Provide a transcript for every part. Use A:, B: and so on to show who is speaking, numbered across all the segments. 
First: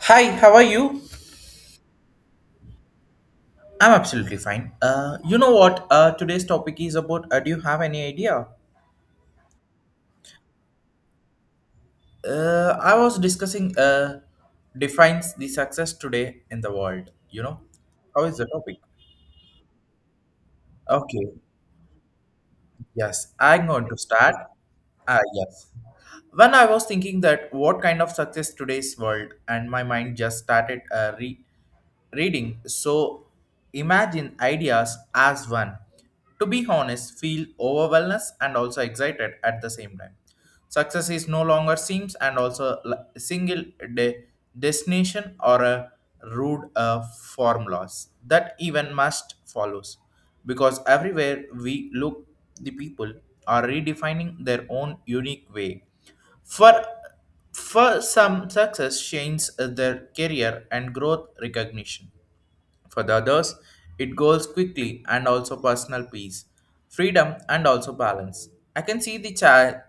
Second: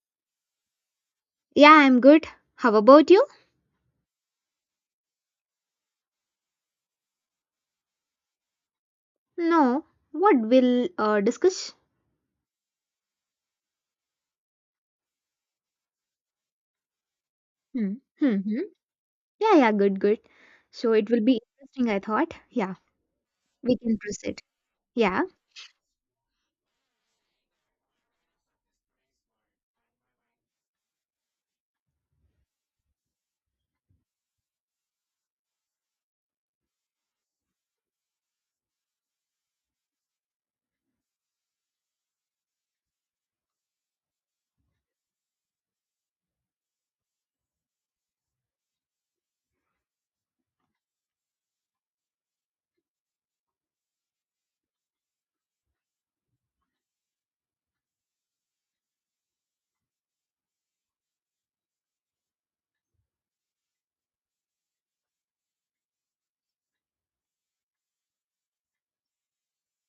A: Hi, how are you?
B: Yeah, I'm good. How about you?
A: I'm absolutely fine. You know what? Today's topic is about. Do you have any idea?
B: No. What will discuss?
A: I was discussing. Defines the success today in the world. You know,
B: Hmm.
A: how is
B: Hmm.
A: the
B: hmm.
A: topic?
B: Yeah, yeah, good, good. So it will
A: Okay.
B: be interesting, I thought. Yeah,
A: Yes, I'm
B: we
A: going to
B: can
A: start.
B: proceed.
A: Ah,
B: Yeah,
A: yes. When I was thinking that what kind of success today's world, and my mind just started re reading, so imagine ideas as one, to be honest, feel overwhelmed and also excited at the same time. Success is no longer seems and also single de- destination or a rude formulas that even must follows, because everywhere we look the people are redefining their own unique way. For for some success changes their career and growth recognition. For the others, it goes quickly and also personal peace, freedom, and also balance. I can see the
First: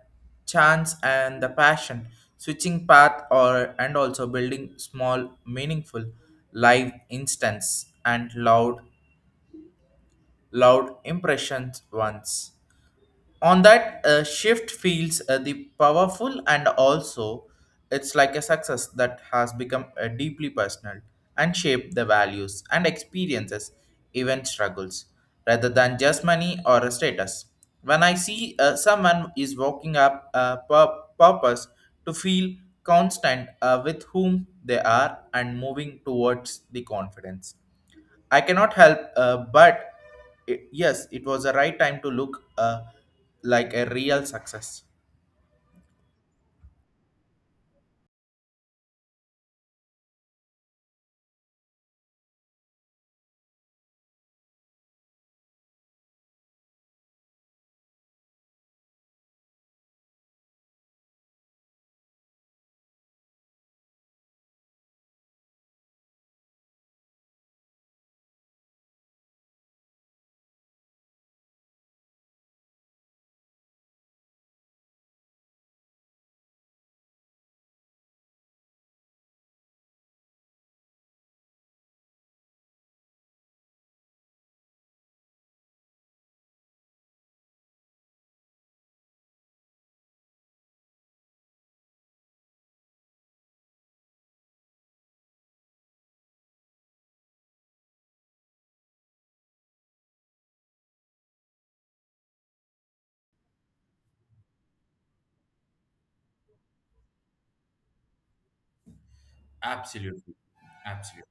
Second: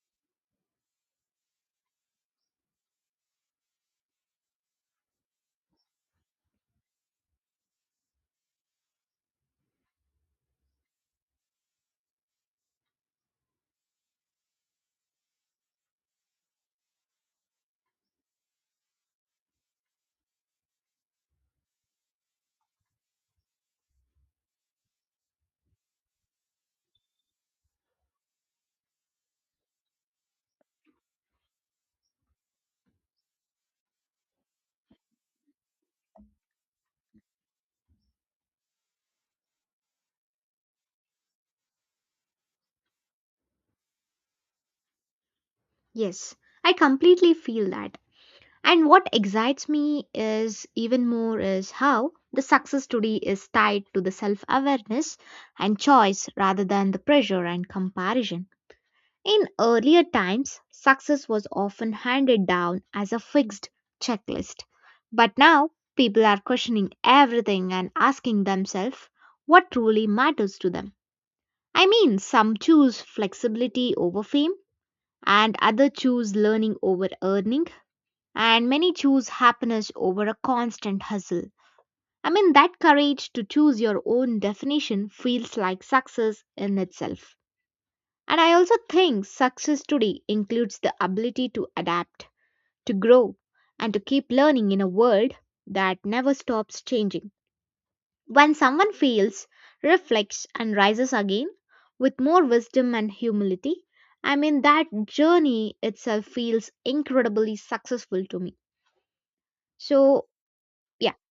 A: chance and the passion switching path or and also building small meaningful live instance and loud impressions once. On that shift feels the powerful, and also it's like a success that has become deeply personal and shaped the values and experiences, even struggles, rather than just money or a status. When I see someone is walking up a purpose to feel constant with whom they are and moving towards the confidence, I cannot help, but it, yes, it was the right time to look like a real success.
B: yes. I completely feel that. And what excites me is even more is how the success today is tied to the self awareness and choice rather than the pressure and comparison. In earlier times, success was often handed down as a fixed checklist. But now, people are questioning everything and asking themselves what truly matters to them. I mean, some choose flexibility over fame, and others choose learning over earning, and many choose happiness over a constant hustle. I mean, that courage to choose your own definition feels like success in itself. And I also think success today includes the ability to adapt, to grow, and to keep learning in a world that never stops changing. When someone fails, reflects, and rises again with more wisdom and humility, I mean, that journey itself feels incredibly successful to me. So,
A: Absolutely.
B: yeah,
A: Absolutely.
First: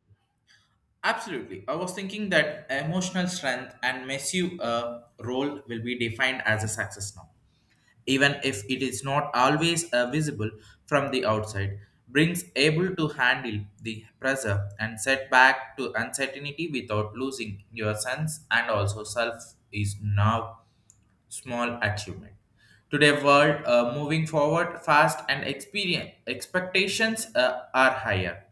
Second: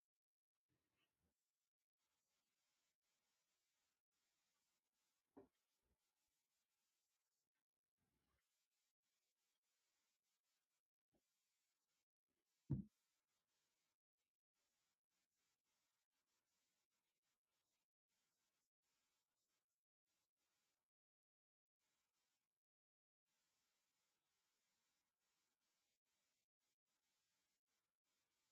A: Absolutely. I was thinking that emotional strength and massive role will be defined as a success now. Even if it is not always visible from the outside, brings able to handle the pressure and setback to uncertainty without losing your sense and also self is now small achievement. Today world moving forward fast, and experience expectations are higher.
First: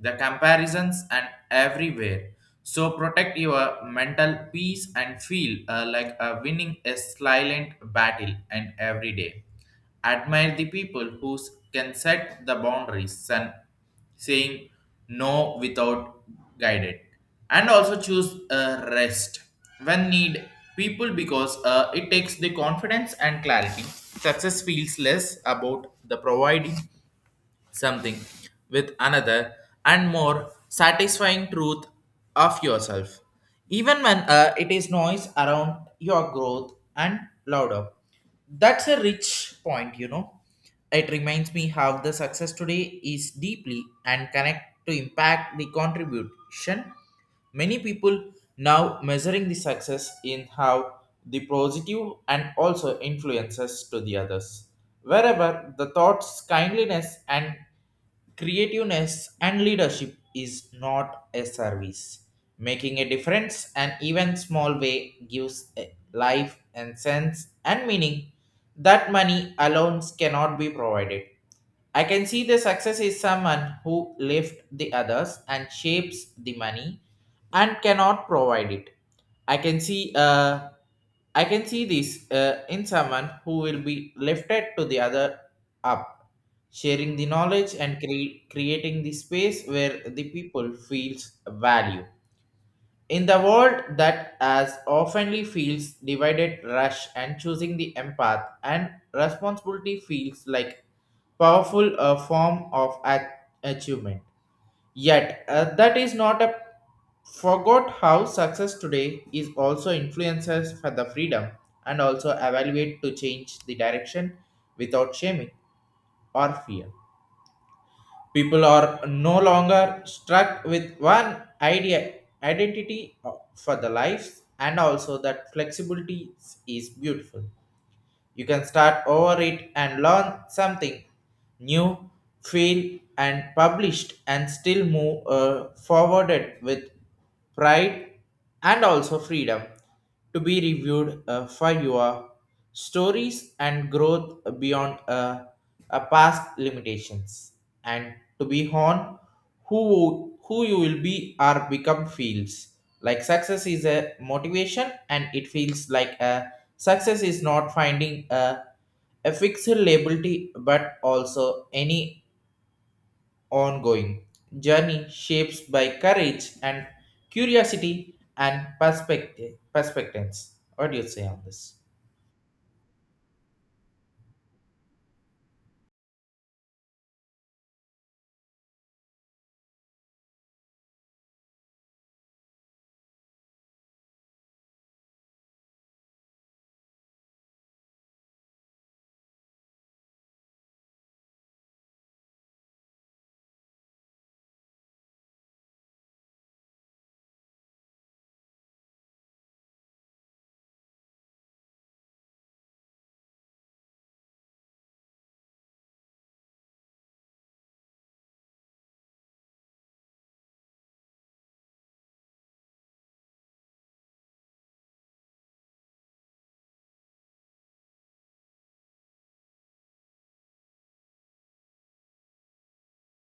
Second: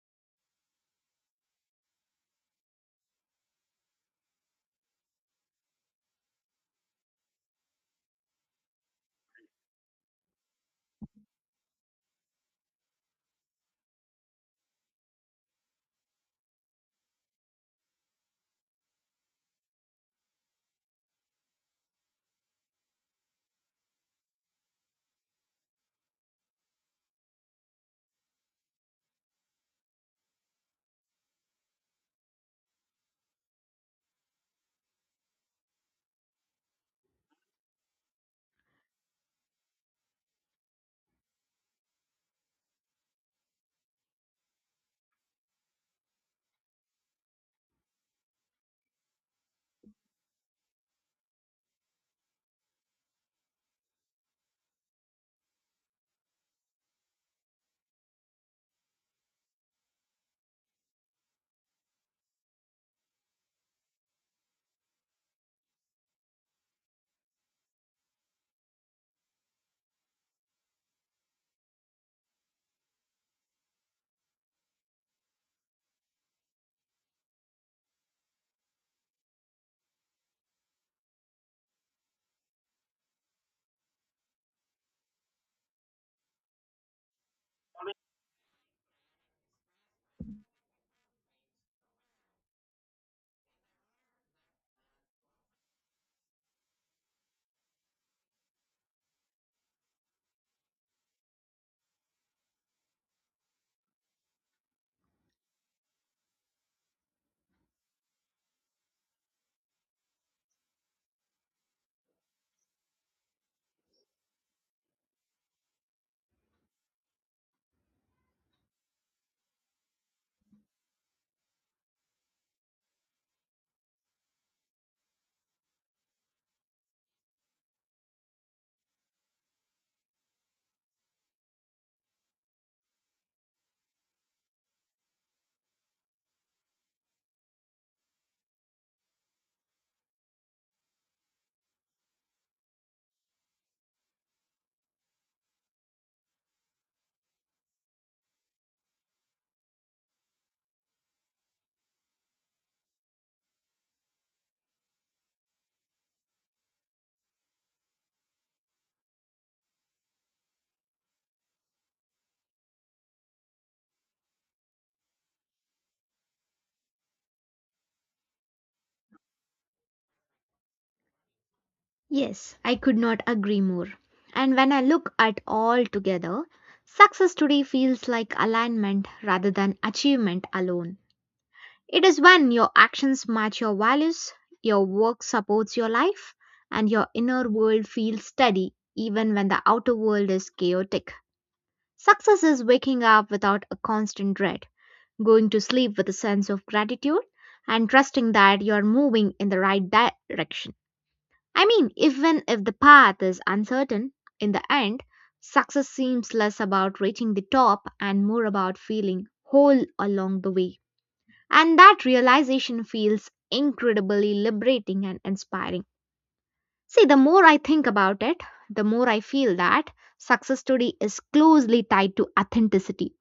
A: The comparisons and everywhere. So protect your mental peace and feel like winning a silent battle and every day. Admire the people who can set the boundaries and saying no without guided and also choose rest when need people, because it takes the confidence and clarity. Success feels less about the providing something with another and more satisfying truth of yourself, even when it is noise around your growth and louder. That's a rich point. It reminds me how the success today is deeply and connect to impact the contribution. Many people now measuring the success in how the positive and also influences to the others. Wherever the thoughts, kindliness, and creativeness and leadership is not a service. Making a difference and even small way gives a life and sense and meaning that money alone cannot be provided. I can see the success is someone who lifts the others and shapes the money and cannot provide it. I can see uh, I can see this in someone who will be lifted to the other up, sharing the knowledge and creating the space where the people feels value. In the world that as oftenly feels divided, rush and choosing the empath and responsibility feels like powerful form of achievement. Yet that is not a forgot how success today is also influences for the freedom and also evaluate to change the direction without shaming or fear. People are no longer stuck with one idea identity for the life, and also that flexibility is beautiful. You can start over it and learn something new, feel and published and still move forwarded with pride and also freedom to be reviewed for your stories and growth beyond past limitations, and to be on who you will be or become feels like success is a motivation, and it feels like a. Success is not finding a fixed liability but also any ongoing journey shaped by courage and curiosity and perspectives. What do you say on this?
B: yes, I could not agree more. And when I look at all together, success today feels like alignment rather than achievement alone. It is when your actions match your values, your work supports your life, and your inner world feels steady even when the outer world is chaotic. Success is waking up without a constant dread, going to sleep with a sense of gratitude, and trusting that you're moving in the right direction. I mean, even if the path is uncertain, in the end, success seems less about reaching the top and more about feeling whole along the way. And that realization feels incredibly liberating and inspiring. See, the more I think about it, the more I feel that success today is closely tied to authenticity.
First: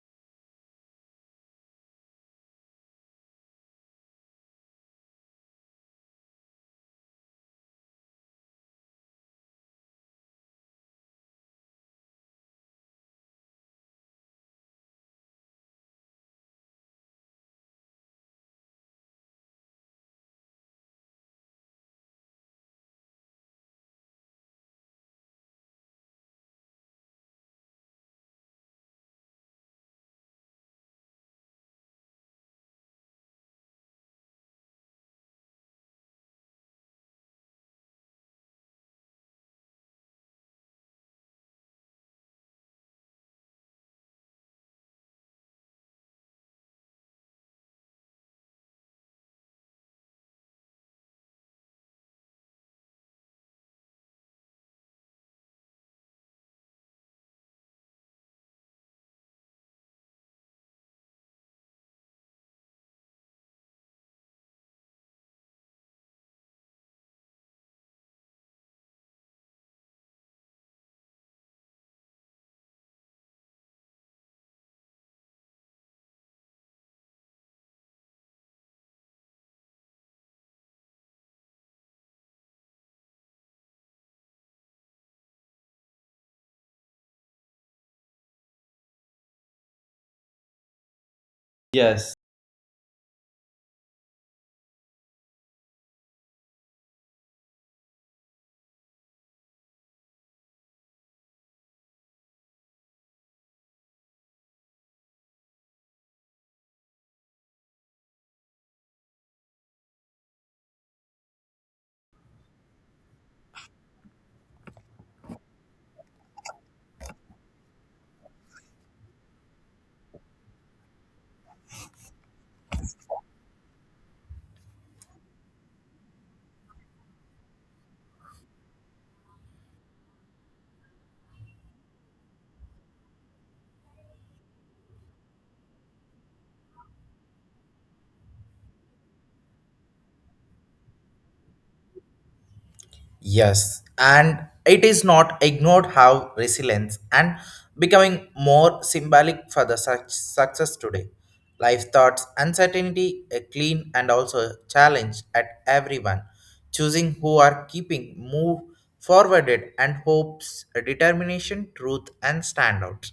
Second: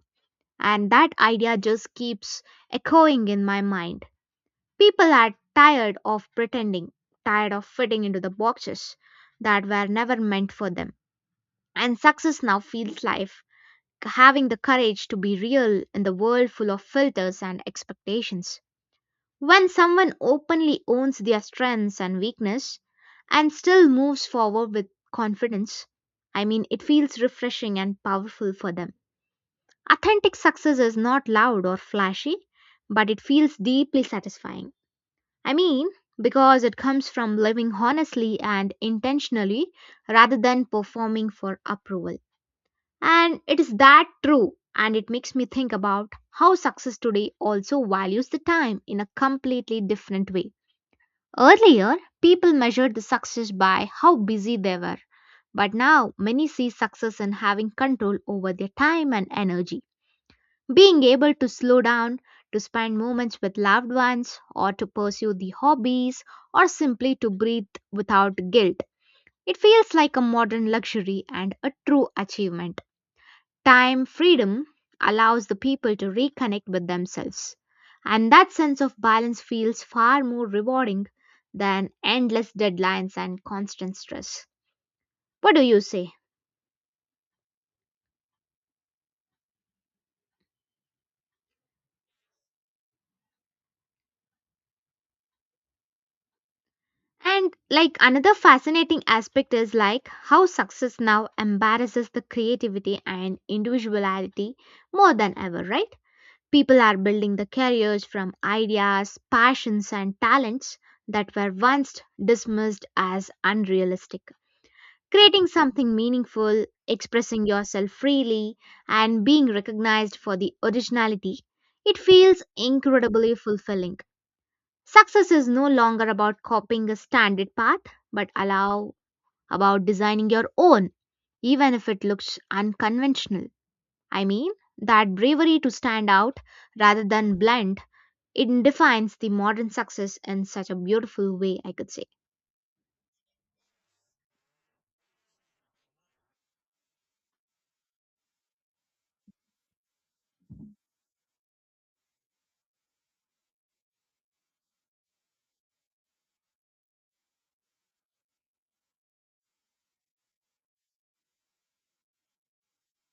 B: And that idea just keeps echoing in my mind. People are tired of pretending, tired of fitting into the boxes that were never meant for them. And success now feels like having the courage to be real in the world full of filters and expectations. When someone openly owns their strengths and weakness and still moves forward with confidence, I mean it feels refreshing and powerful for them. Authentic success is not loud or flashy, but it feels deeply satisfying. I mean, because it comes from living honestly and intentionally rather than performing for approval. And it is that true, and it makes me think about how success today also values the time in a completely different way. Earlier, people measured the success by how busy they were, but now many see success in having control over their time and energy. Being able to slow down, to spend moments with loved ones, or to pursue the hobbies, or simply to breathe without guilt. It feels like a modern luxury and a true achievement. Time freedom allows the people to reconnect with themselves, and that sense of balance feels far more rewarding than endless deadlines and constant stress. What do you say?
A: Yes.
B: And like another fascinating aspect is like how success now embarrasses the creativity and individuality more than ever, right? People are building the careers from ideas, passions, and talents that were once dismissed as unrealistic. Creating something meaningful, expressing yourself freely, and being recognized for the originality, it feels incredibly fulfilling. Success is no longer about copying a standard path, but allow about designing your own, even if it looks unconventional. I mean, that bravery to stand out rather than blend, it defines the modern success in such a beautiful way, I could say.
A: Yes, and it is not ignored how resilience and becoming more symbolic for the such success today. Life thoughts, uncertainty, a clean and also a challenge at everyone, choosing who are keeping move forwarded and hopes, a determination, truth and standouts.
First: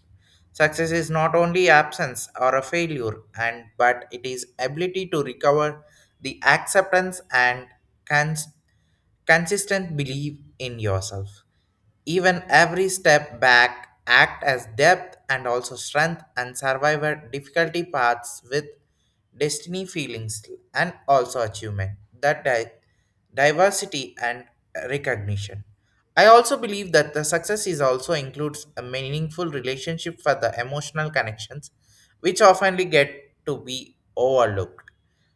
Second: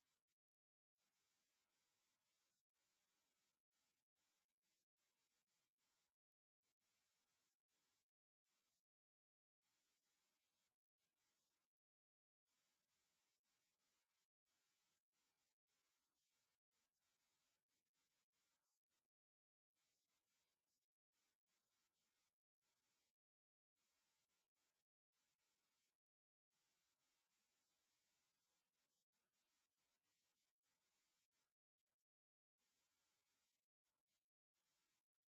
A: Success is not only absence or a failure, and but it is ability to recover the acceptance and cons- consistent belief in yourself. Even every step back act as depth and also strength and survival difficulty paths with destiny feelings and also achievement that diversity and recognition. I also believe that the success is also includes a meaningful relationship for the emotional connections, which often get to be overlooked.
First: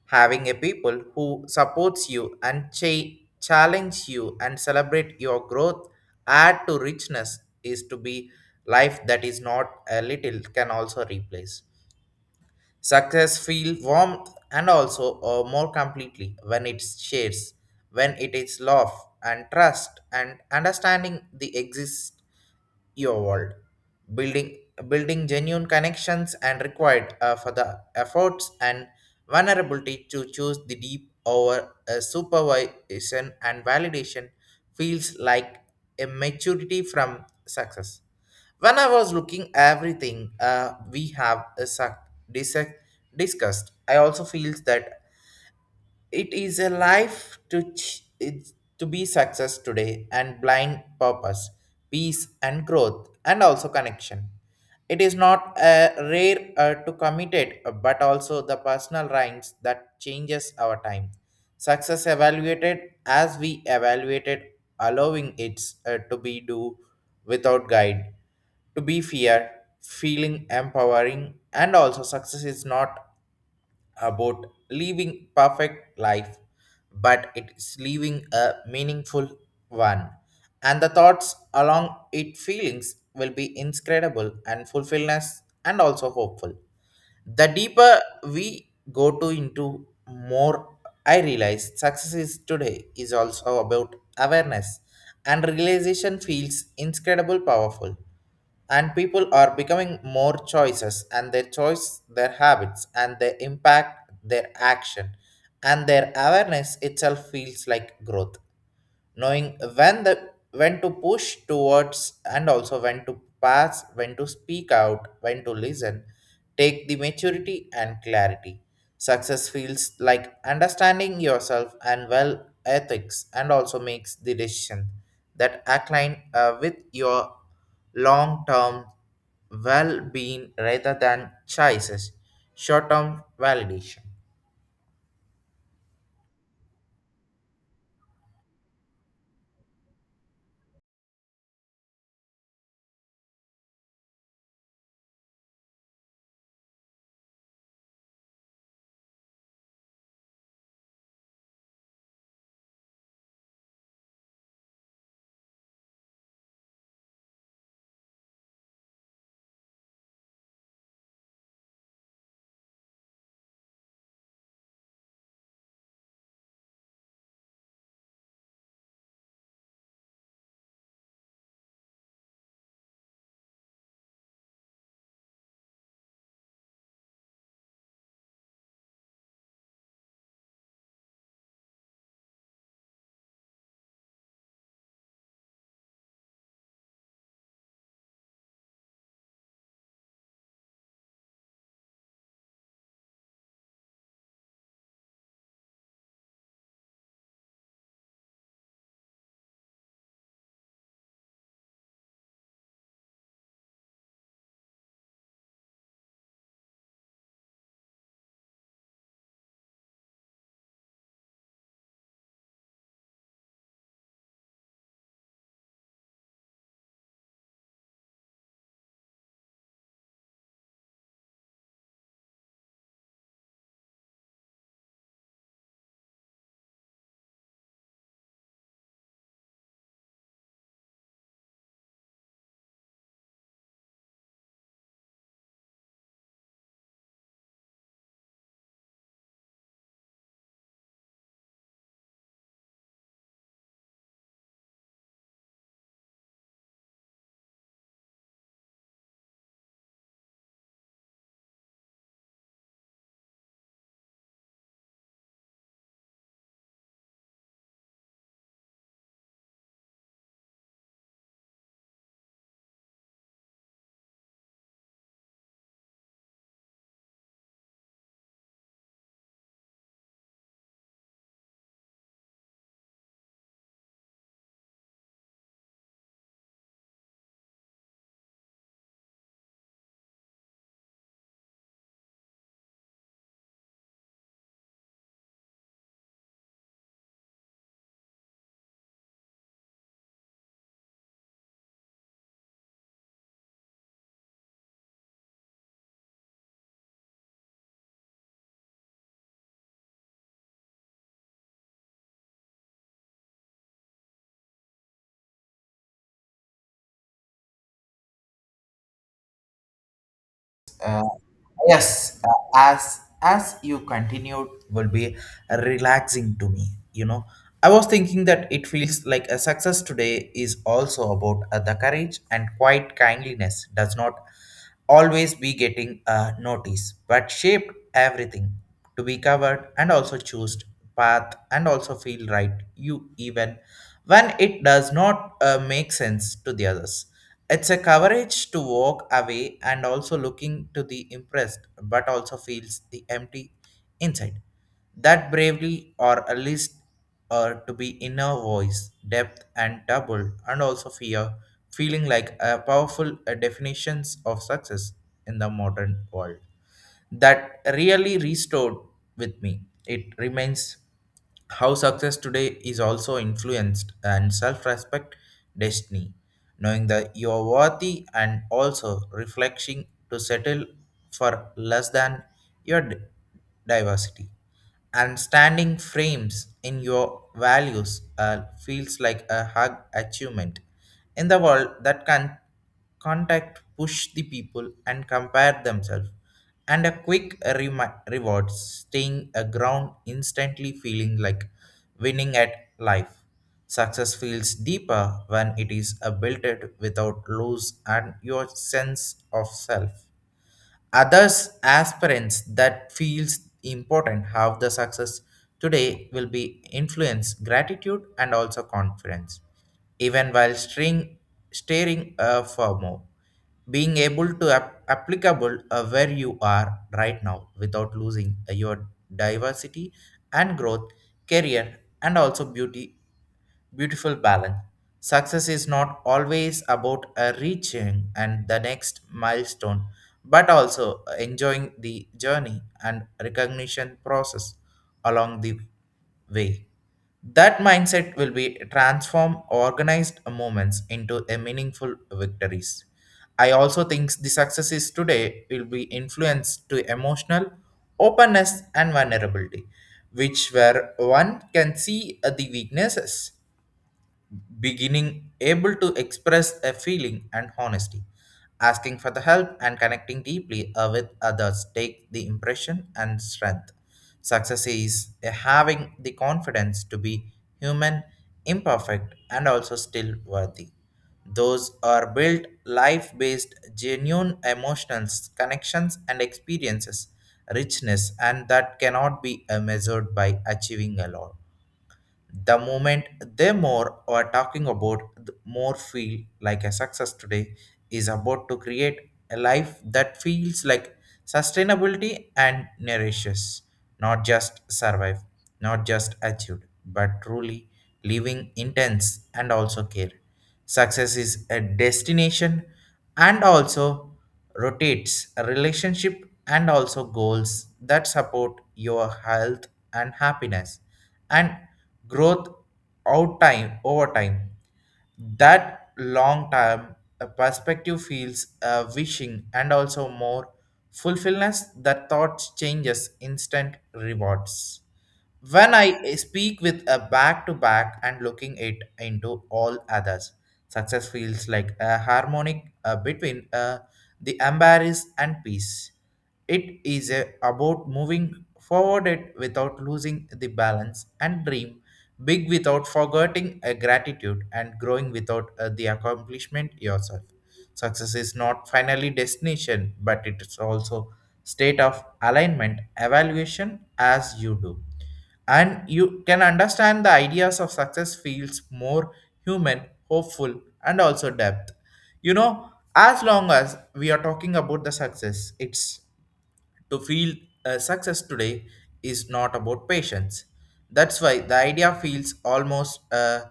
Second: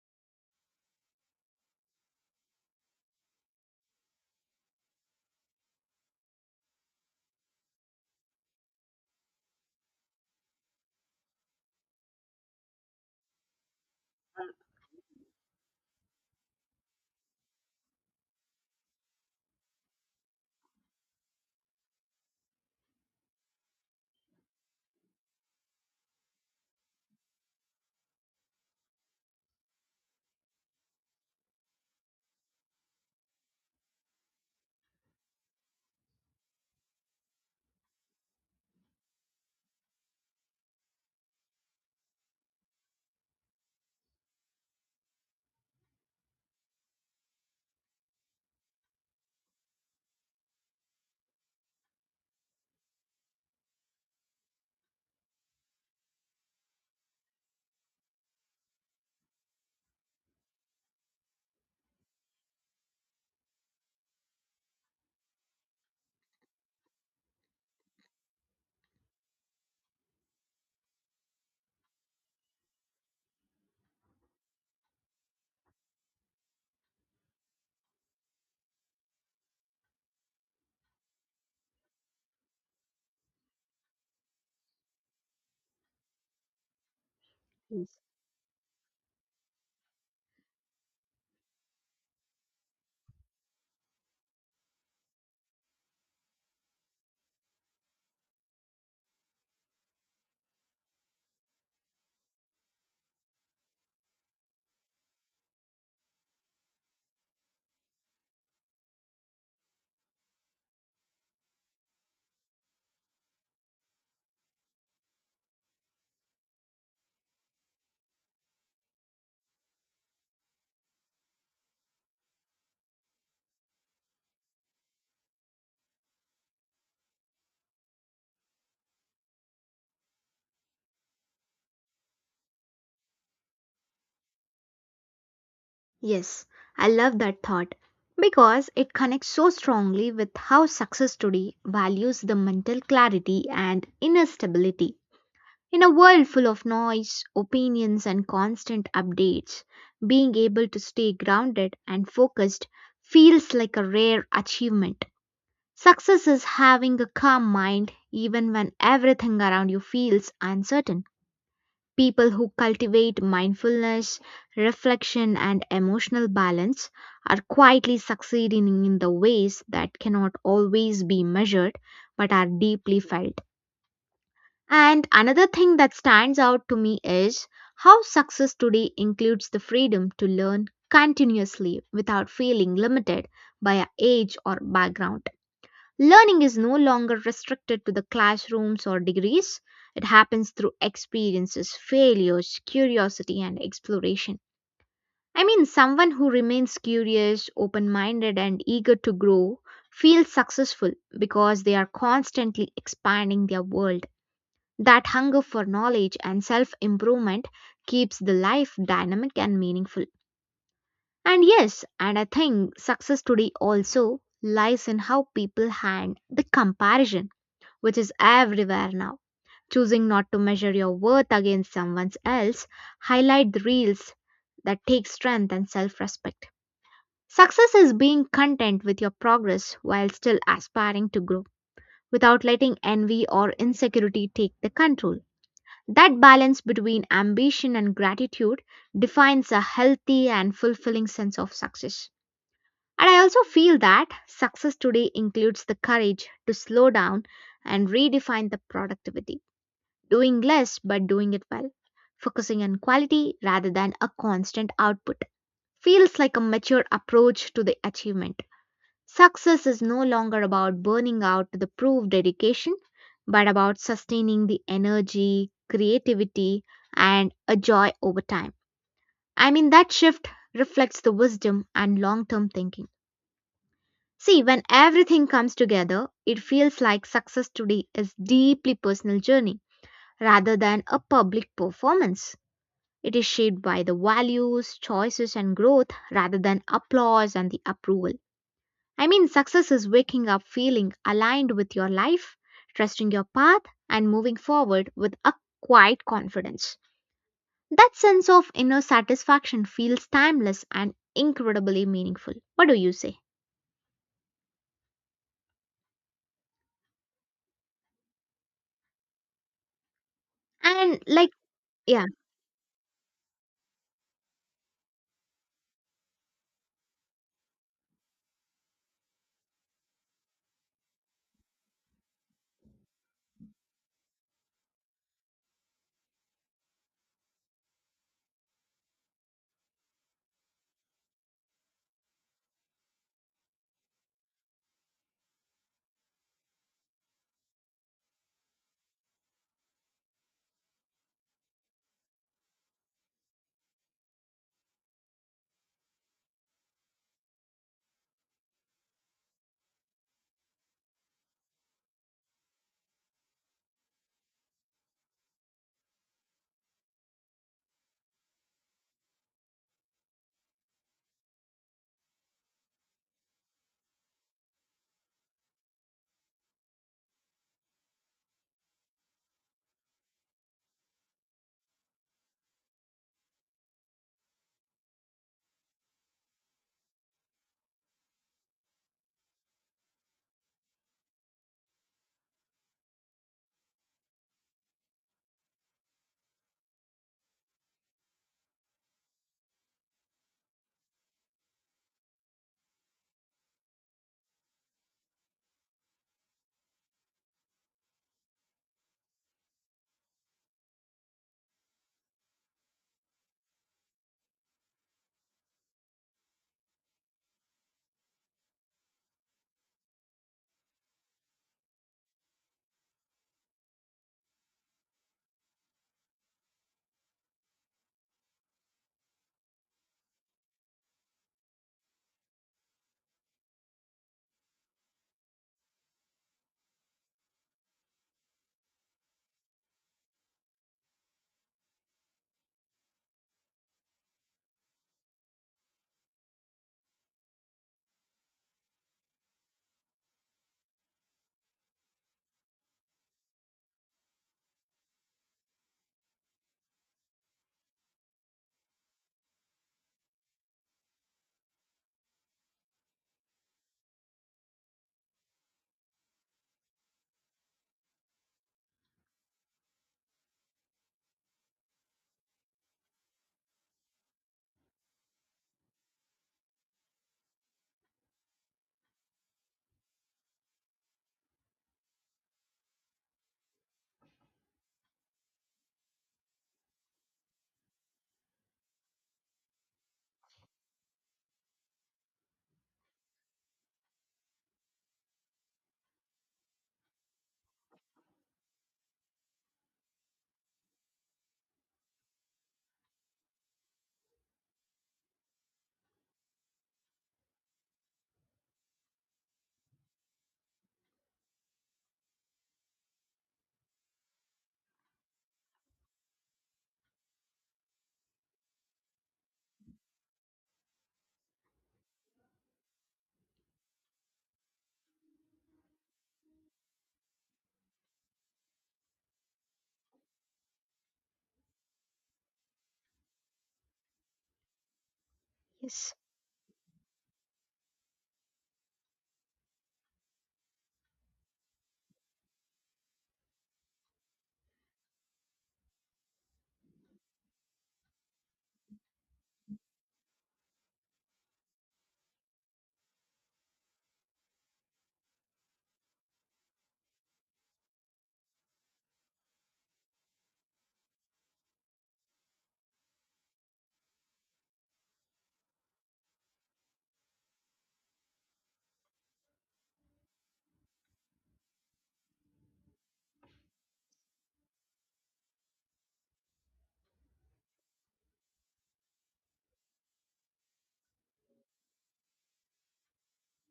A: Having a people who supports you and challenge you and celebrate your growth add to richness is to be life that is not a little can also replace. Success feel warmth and also more completely when it shares, when it is love and trust and understanding the exist your world, building building genuine connections and required for the efforts and vulnerability to choose the deep over supervision and validation feels like a maturity from success. When I was looking everything we have dis- discussed, I also feels that it is a life to be success today and blind purpose, peace and growth and also connection. It is not a rare to committed, but also the personal rhymes that changes our time. Success evaluated as we evaluated, allowing it to be do without guide to be fear, feeling empowering, and also success is not about living perfect life, but it's living a meaningful one, and the thoughts along it feelings will be inscrutable and fulfillness and also hopeful. The deeper we go to into more, I realize success is today is also about awareness, and realization feels incredible powerful, and people are becoming more choices and their choice, their habits and their impact, their action, and their awareness itself feels like growth, knowing when to push towards and also when to pass, when to speak out, when to listen. Take the maturity and clarity. Success feels like understanding yourself and well ethics and also makes the decision that align with your long-term well-being rather than choices, short-term validation.
B: Yes, I love that thought because it connects so strongly with how success today values the mental clarity and inner stability. In a world full of noise, opinions, and constant updates, being able to stay grounded and focused feels like a rare achievement. Success is having a calm mind even when everything around you feels uncertain. People who cultivate mindfulness, reflection, and emotional balance are quietly succeeding in the ways that cannot always be measured but are deeply felt. And another thing that stands out to me is how success today includes the freedom to learn continuously without feeling limited by our age or background. Learning is no longer restricted to the classrooms or degrees. It happens through experiences, failures, curiosity, and exploration. I mean, someone who remains curious, open minded, and eager to grow feels successful because they are constantly expanding their world. That hunger for knowledge and self improvement keeps the life dynamic and meaningful. And yes, and I think success today also lies in how people handle the comparison which is everywhere now. Choosing not to measure your worth against someone else highlight the reels that take strength and self-respect. Success is being content with your progress while still aspiring to grow without letting envy or insecurity take the control. That balance between ambition and gratitude defines a healthy and fulfilling sense of success. And I also feel that success today includes the courage to slow down and redefine the productivity doing less but doing it well, focusing on quality rather than a constant output. Feels like a mature approach to the achievement. Success is no longer about burning out to the proof dedication, but about sustaining the energy, creativity, and a joy over time. I mean, that shift reflects the wisdom and long term thinking. See, when everything comes together, it feels like success today is deeply personal journey rather than a public performance. It is shaped by the values, choices, and growth rather than applause and the approval. I mean, success is waking up feeling aligned with your life, trusting your path, and moving forward with a quiet confidence. That sense of inner satisfaction feels timeless and incredibly meaningful. What do you say? And, like, yeah,
A: Yes, as you continued will be relaxing to me. I was thinking that it feels like a success today is also about the courage and quiet kindliness does not always be getting notice, but shaped everything to be covered and also choose path and also feel right. You, even when it does not make sense to the others. It's a courage to walk away and also looking to the impressed, but also feels the empty inside. That bravely or at least or to be inner voice, depth and double, and also fear, feeling like a powerful definitions of success in the modern world that really restored with me. It remains how success today is also influenced and self-respect destiny, knowing that you are worthy and also reflecting to settle for less than your diversity and standing frames in your values feels like a hug achievement in the world that can contact push the people and compare themselves, and a quick reward staying a ground instantly feeling like winning at life. Success feels deeper when it is a built it without lose and your sense of self, others aspirants that feels important how the success today will be influence gratitude and also confidence even while string, staring for more. Being able to applicable where you are right now without losing your diversity and growth, career, and also beauty beautiful balance. Success is not always about reaching and the next milestone, but also enjoying the journey and recognition process along the way. That mindset will be transform organized movements into a meaningful victories. I also think the successes today will be influenced to emotional openness and vulnerability, which where one can see the weaknesses beginning able to express a feeling and honesty asking for the help and connecting deeply with others take the impression and strength. Success is having the confidence to be human, imperfect, and also still worthy. Those are built life based genuine emotional connections and experiences richness, and that cannot be measured by achieving a lot the moment. They more are talking about, the more feel like a success today is about to create a life that feels like sustainability and nourishes, not just survive, not just achieved, but truly living intense and also care. Success is a destination and also rotates a relationship and also goals that support your health and happiness and growth out time over time. That long term perspective feels wishing and also more fulfillment, that thoughts changes instant rewards. When I
B: yes,
A: speak with a back to back and looking it into all others, success feels like a harmonic between the embarrass and peace. It is a, about moving forward it without losing the balance and dream big without forgetting a gratitude and growing without the accomplishment yourself. Success is not finally destination, but it is also state of alignment, evaluation as you do, and you can understand the ideas of success feels more human, hopeful, and also depth, you know, as long as we are talking about the success. It's to feel success today is not about patience. That's why the idea feels almost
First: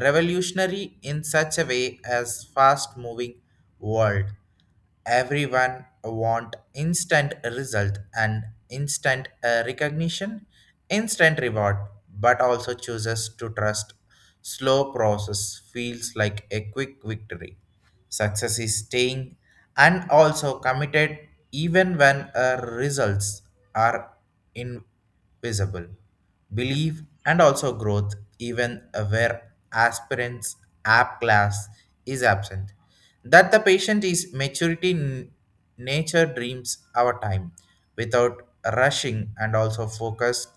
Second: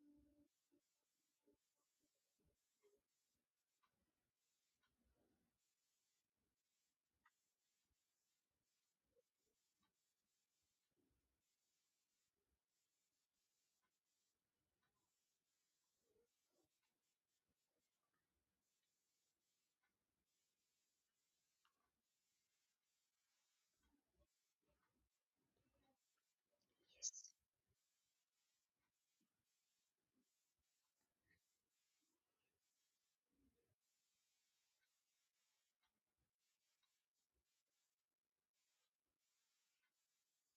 A: revolutionary in such a way as fast-moving world. Everyone want instant result and instant recognition, instant reward, but also chooses to trust slow process feels like a quick victory. Success is staying and also committed even when our results are invisible. Believe and also growth even where aspirants app class is absent. That the patient is maturity nature dreams our time without rushing and also focused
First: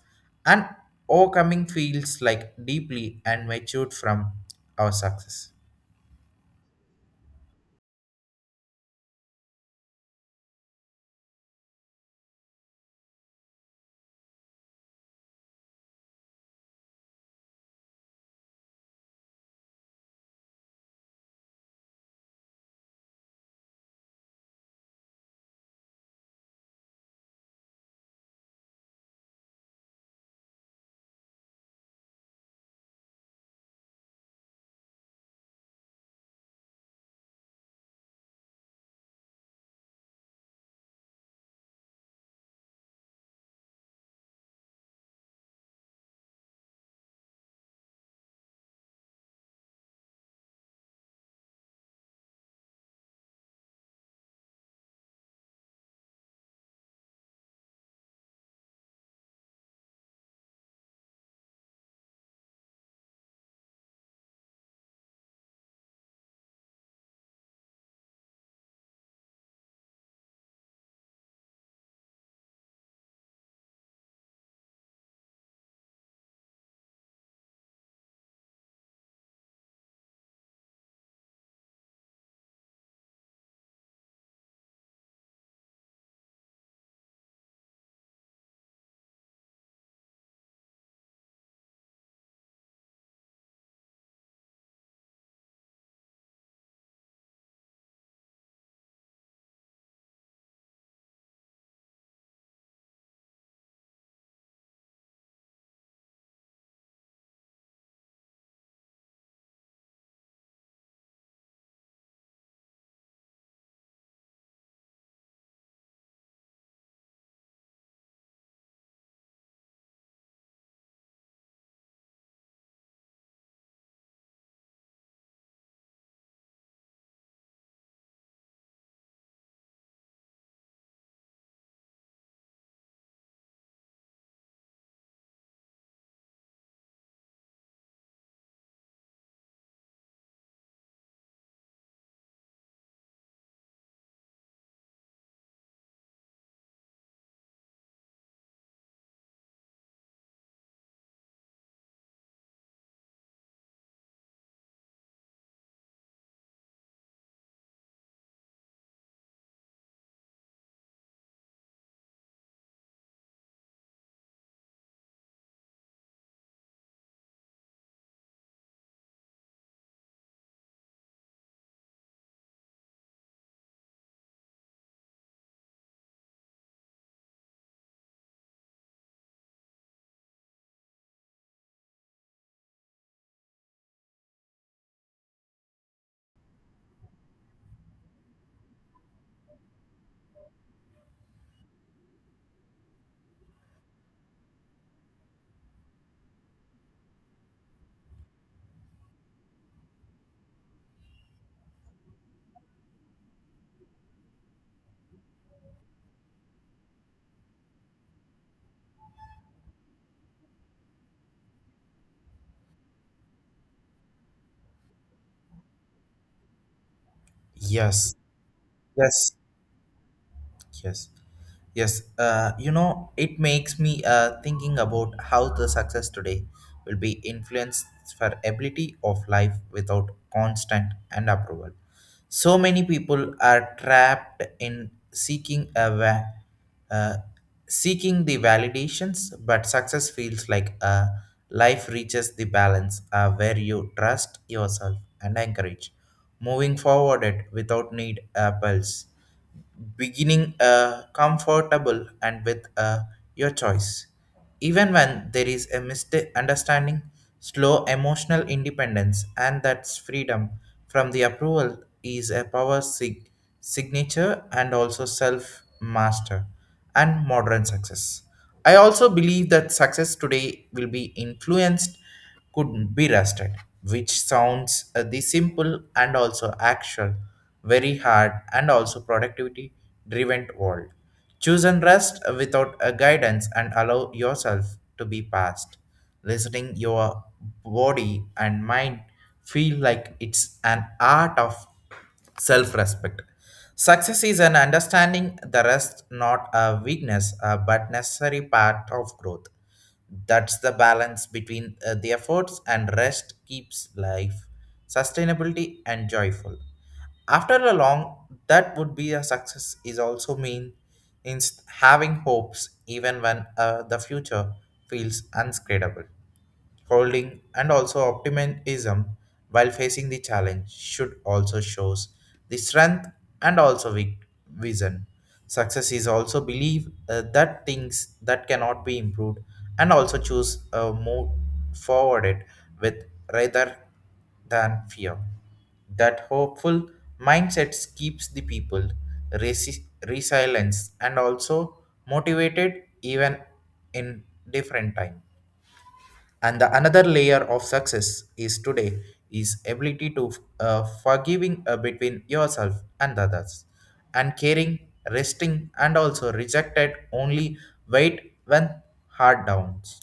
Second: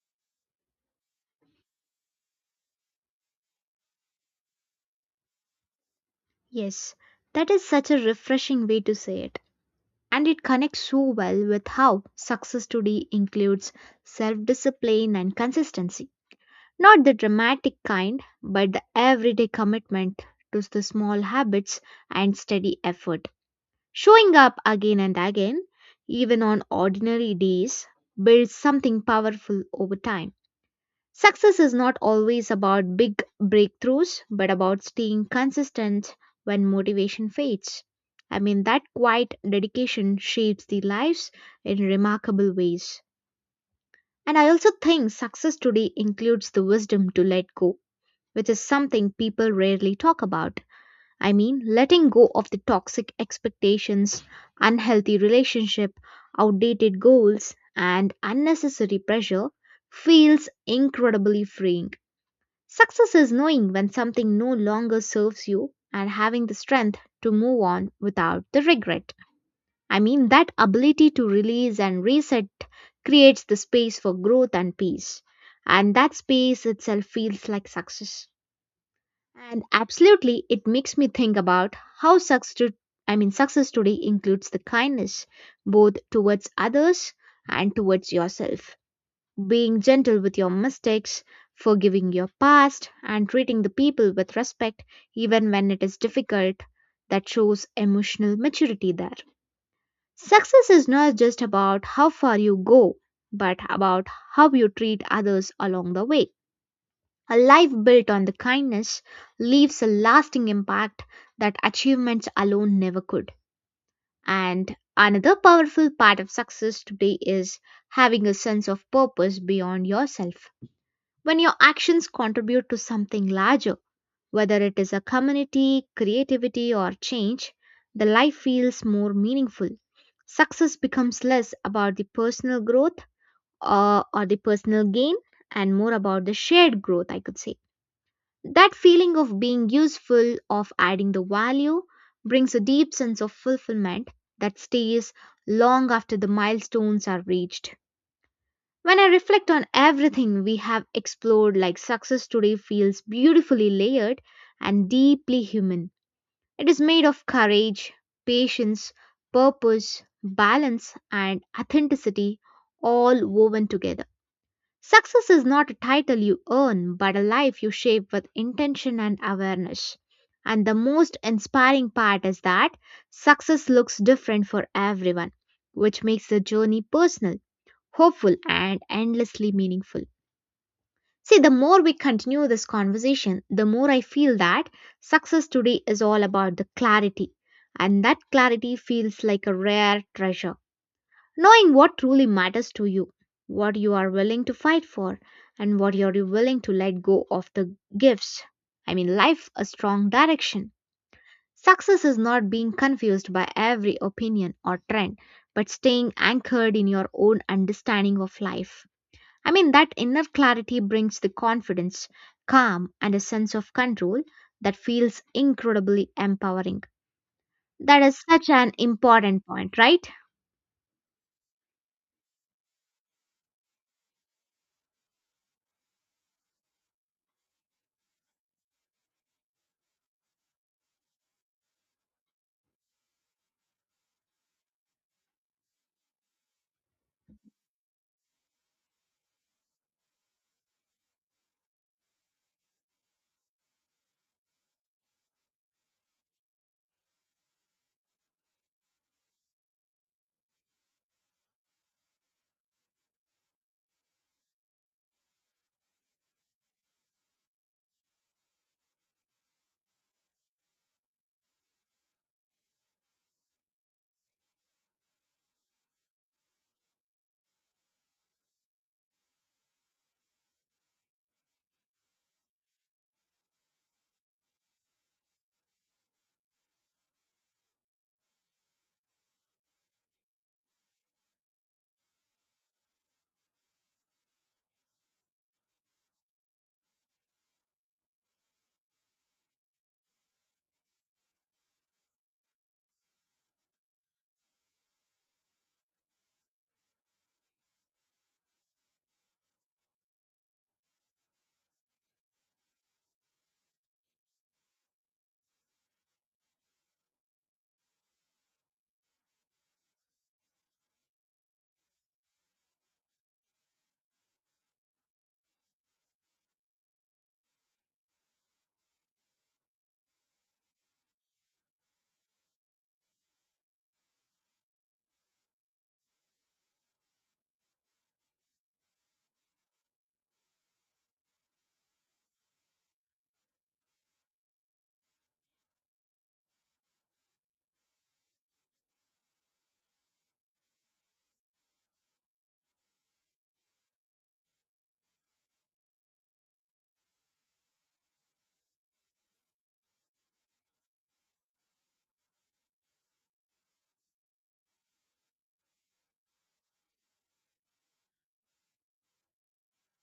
A: and overcoming feels like deeply and matured from our success.
B: yes. That is such a refreshing way to say it. And it connects so well with how success today includes self discipline and consistency. Not the dramatic kind, but the everyday commitment to the small habits and steady effort. Showing up again and again, even on ordinary days, builds something powerful over time. Success is not always about big breakthroughs, but about staying consistent when motivation fades. I mean, that quiet dedication shapes the lives in remarkable ways. And I also think success today includes the wisdom to let go, which is something people rarely talk about. I mean, letting go of the toxic expectations, unhealthy relationship, outdated goals, and unnecessary pressure feels incredibly freeing. Success is knowing when something no longer serves you and having the strength to move on without the regret. I mean, that ability to release and reset creates the space for growth and peace. And that space itself feels like success. And absolutely, it makes me think about how I mean, success today includes the kindness both towards others and towards yourself. Being gentle with your mistakes, forgiving your past, and treating the people with respect even when it is difficult, that shows emotional maturity there. Success is not just about how far you go, but about how you treat others along the way. A life built on the kindness leaves a lasting impact that achievements alone never could. And another powerful part of success today is having a sense of purpose beyond yourself. When your actions contribute to something larger, whether it is a community, creativity, or change, the life feels more meaningful. Success becomes less about the personal growth or the personal gain and more about the shared growth, I could say. That feeling of being useful, of adding the value, brings a deep sense of fulfillment that stays long after the milestones are reached. When I reflect on everything we have explored, like success today feels beautifully layered and deeply human. It is made of courage, patience, purpose, balance, and authenticity all woven together. Success is not a title you earn, but a life you shape with intention and awareness. And the most inspiring part is that success looks different for everyone, which makes the journey personal hopeful, and endlessly meaningful. See, the more we continue this conversation, the more I feel that success today is all about the clarity. And that clarity feels like a rare treasure. Knowing what truly matters to you, what you are willing to fight for, and what you're willing to let go of the gifts. I mean, life a strong direction. Success is not being confused by every opinion or trend, but staying anchored in your own understanding of life. I mean, that inner clarity brings the confidence, calm, and a sense of control that feels incredibly empowering. That
A: Yes.
B: is such an
A: Yes.
B: important point, right?
A: Yes. Yes. You know, it makes me thinking about how the success today will be influenced for ability of life without constant and approval. So many people are trapped in seeking uh, seeking the validations, but success feels like a life reaches the balance where you trust yourself and encourage moving forward it without need a pulse beginning comfortable and with your choice. Even when there is a mistake understanding, slow emotional independence and that's freedom from the approval is a signature and also self master and modern success. I also believe that success today will be influenced could be rusted, which sounds the simple and also actual, very hard and also productivity driven world. Choose and rest without a guidance and allow yourself to be passed. Listening your body and mind feel like it's an art of self respect. Success is an understanding the rest, not a weakness, but necessary part of growth. That's the balance between the efforts and rest keeps life sustainability and joyful. After a long, that would be a success is also mean in having hopes even when the future feels unscredible holding, and also optimism while facing the challenge should also shows the strength and also vision. Success is also believe that things that cannot be improved and also choose move forward it with rather than fear. That hopeful mindsets keeps the people resilient and also motivated even in different time. And the another layer of success is today is ability to forgiving between yourself and others, and caring, resting, and also rejected only wait when hard downs.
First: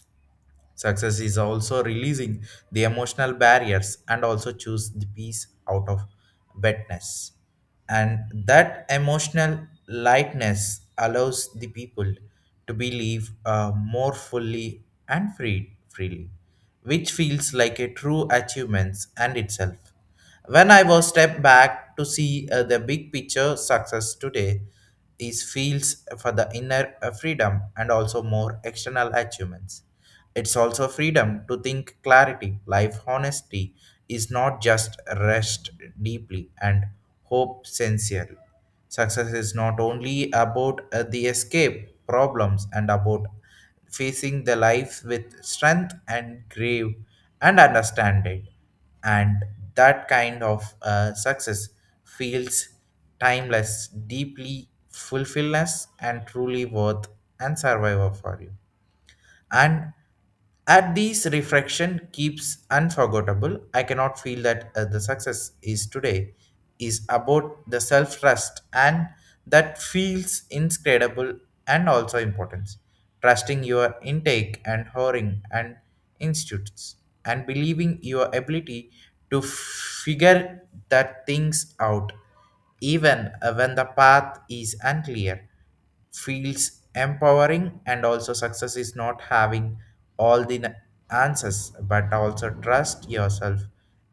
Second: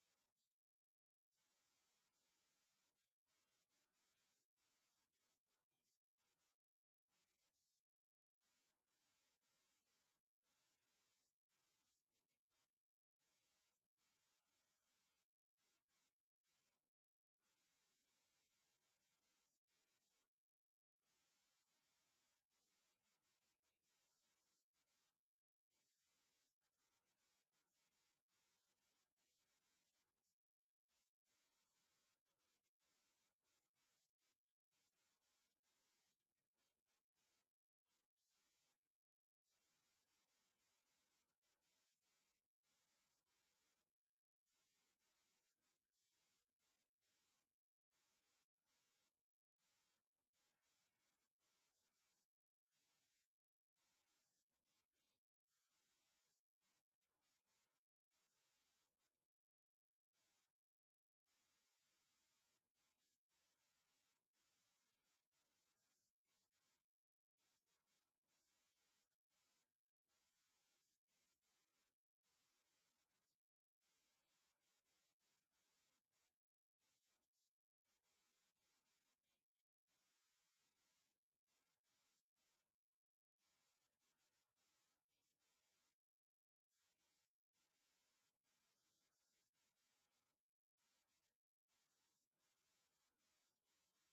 A: Success is also releasing the emotional barriers and also choose the peace out of bedness. And that emotional lightness allows the people to believe more fully and freely, which feels like a true achievement and itself. When I was stepped back to see the big picture, success today is feels for the inner freedom and also more external achievements. It's also freedom to think clarity. Life honesty is not just rest deeply and hope sincerely. Success is not only about the escape problems and about facing the life with strength and grave and understand it. And that kind of success feels timeless, deeply fulfillness and truly worth and survival for you. And at these reflection keeps unforgettable, I cannot feel that the success is today is about the self trust, and that feels inscredible and also importance, trusting your intake and hiring and institutes and believing your ability to figure that things out even when the path is unclear feels empowering. And also, success is not having all the answers, but also trust yourself,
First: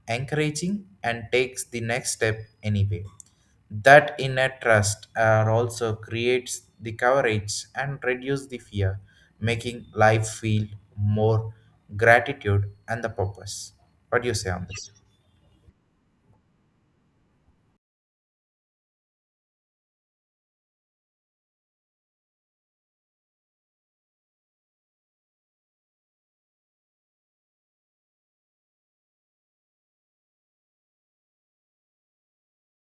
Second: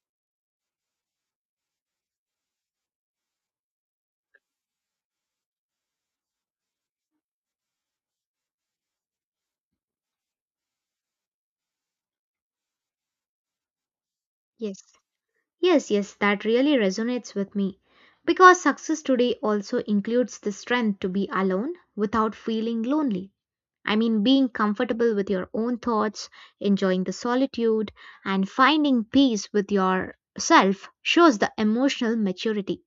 A: encouraging, and takes the next step anyway. That inner trust also creates the courage and reduce the fear, making life feel more gratitude and the purpose. What do you say on
B: Yes.
A: this?
B: Yes, yes, that really resonates with me. Because success today also includes the strength to be alone without feeling lonely. I mean, being comfortable with your own thoughts, enjoying the solitude, and finding peace with yourself shows the emotional maturity.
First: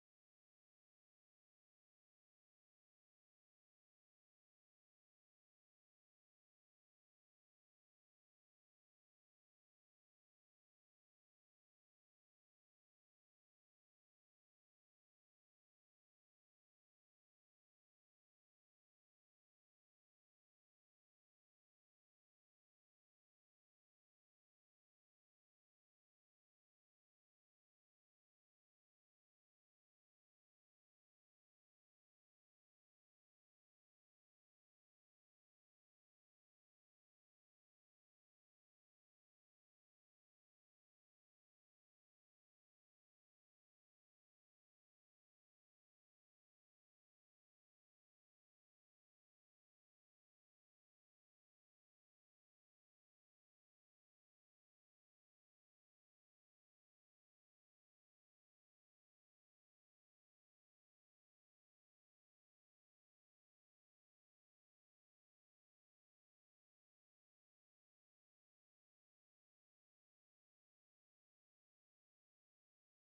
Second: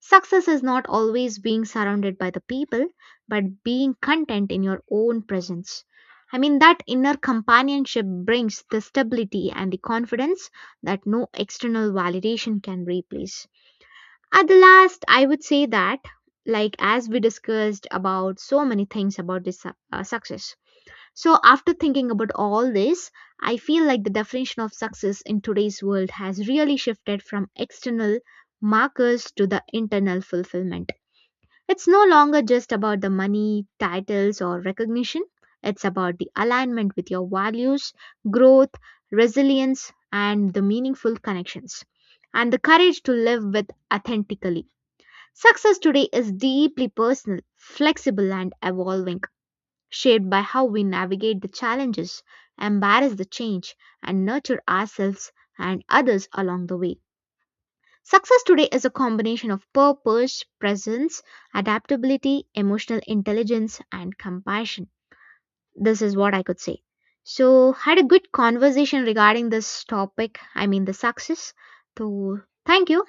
B: Success is not always being surrounded by the people, but being content in your own presence. I mean, that inner companionship brings the stability and the confidence that no external validation can replace. At the last, I would say that, like as we discussed about so many things about success, so, after thinking about all this, I feel like the definition of success in today's world has really shifted from external markers to the internal fulfillment. It's no longer just about the money, titles, or recognition, it's about the alignment with your values, growth, resilience, and the meaningful connections, and the courage to live with authentically. Success today is deeply personal, flexible, and evolving shaped by how we navigate the challenges, embrace the change, and nurture ourselves and others along the way. Success today is a combination of purpose, presence, adaptability, emotional intelligence, and compassion. This is what I could say. So, had a good conversation regarding this topic, I mean the success. So, thank you.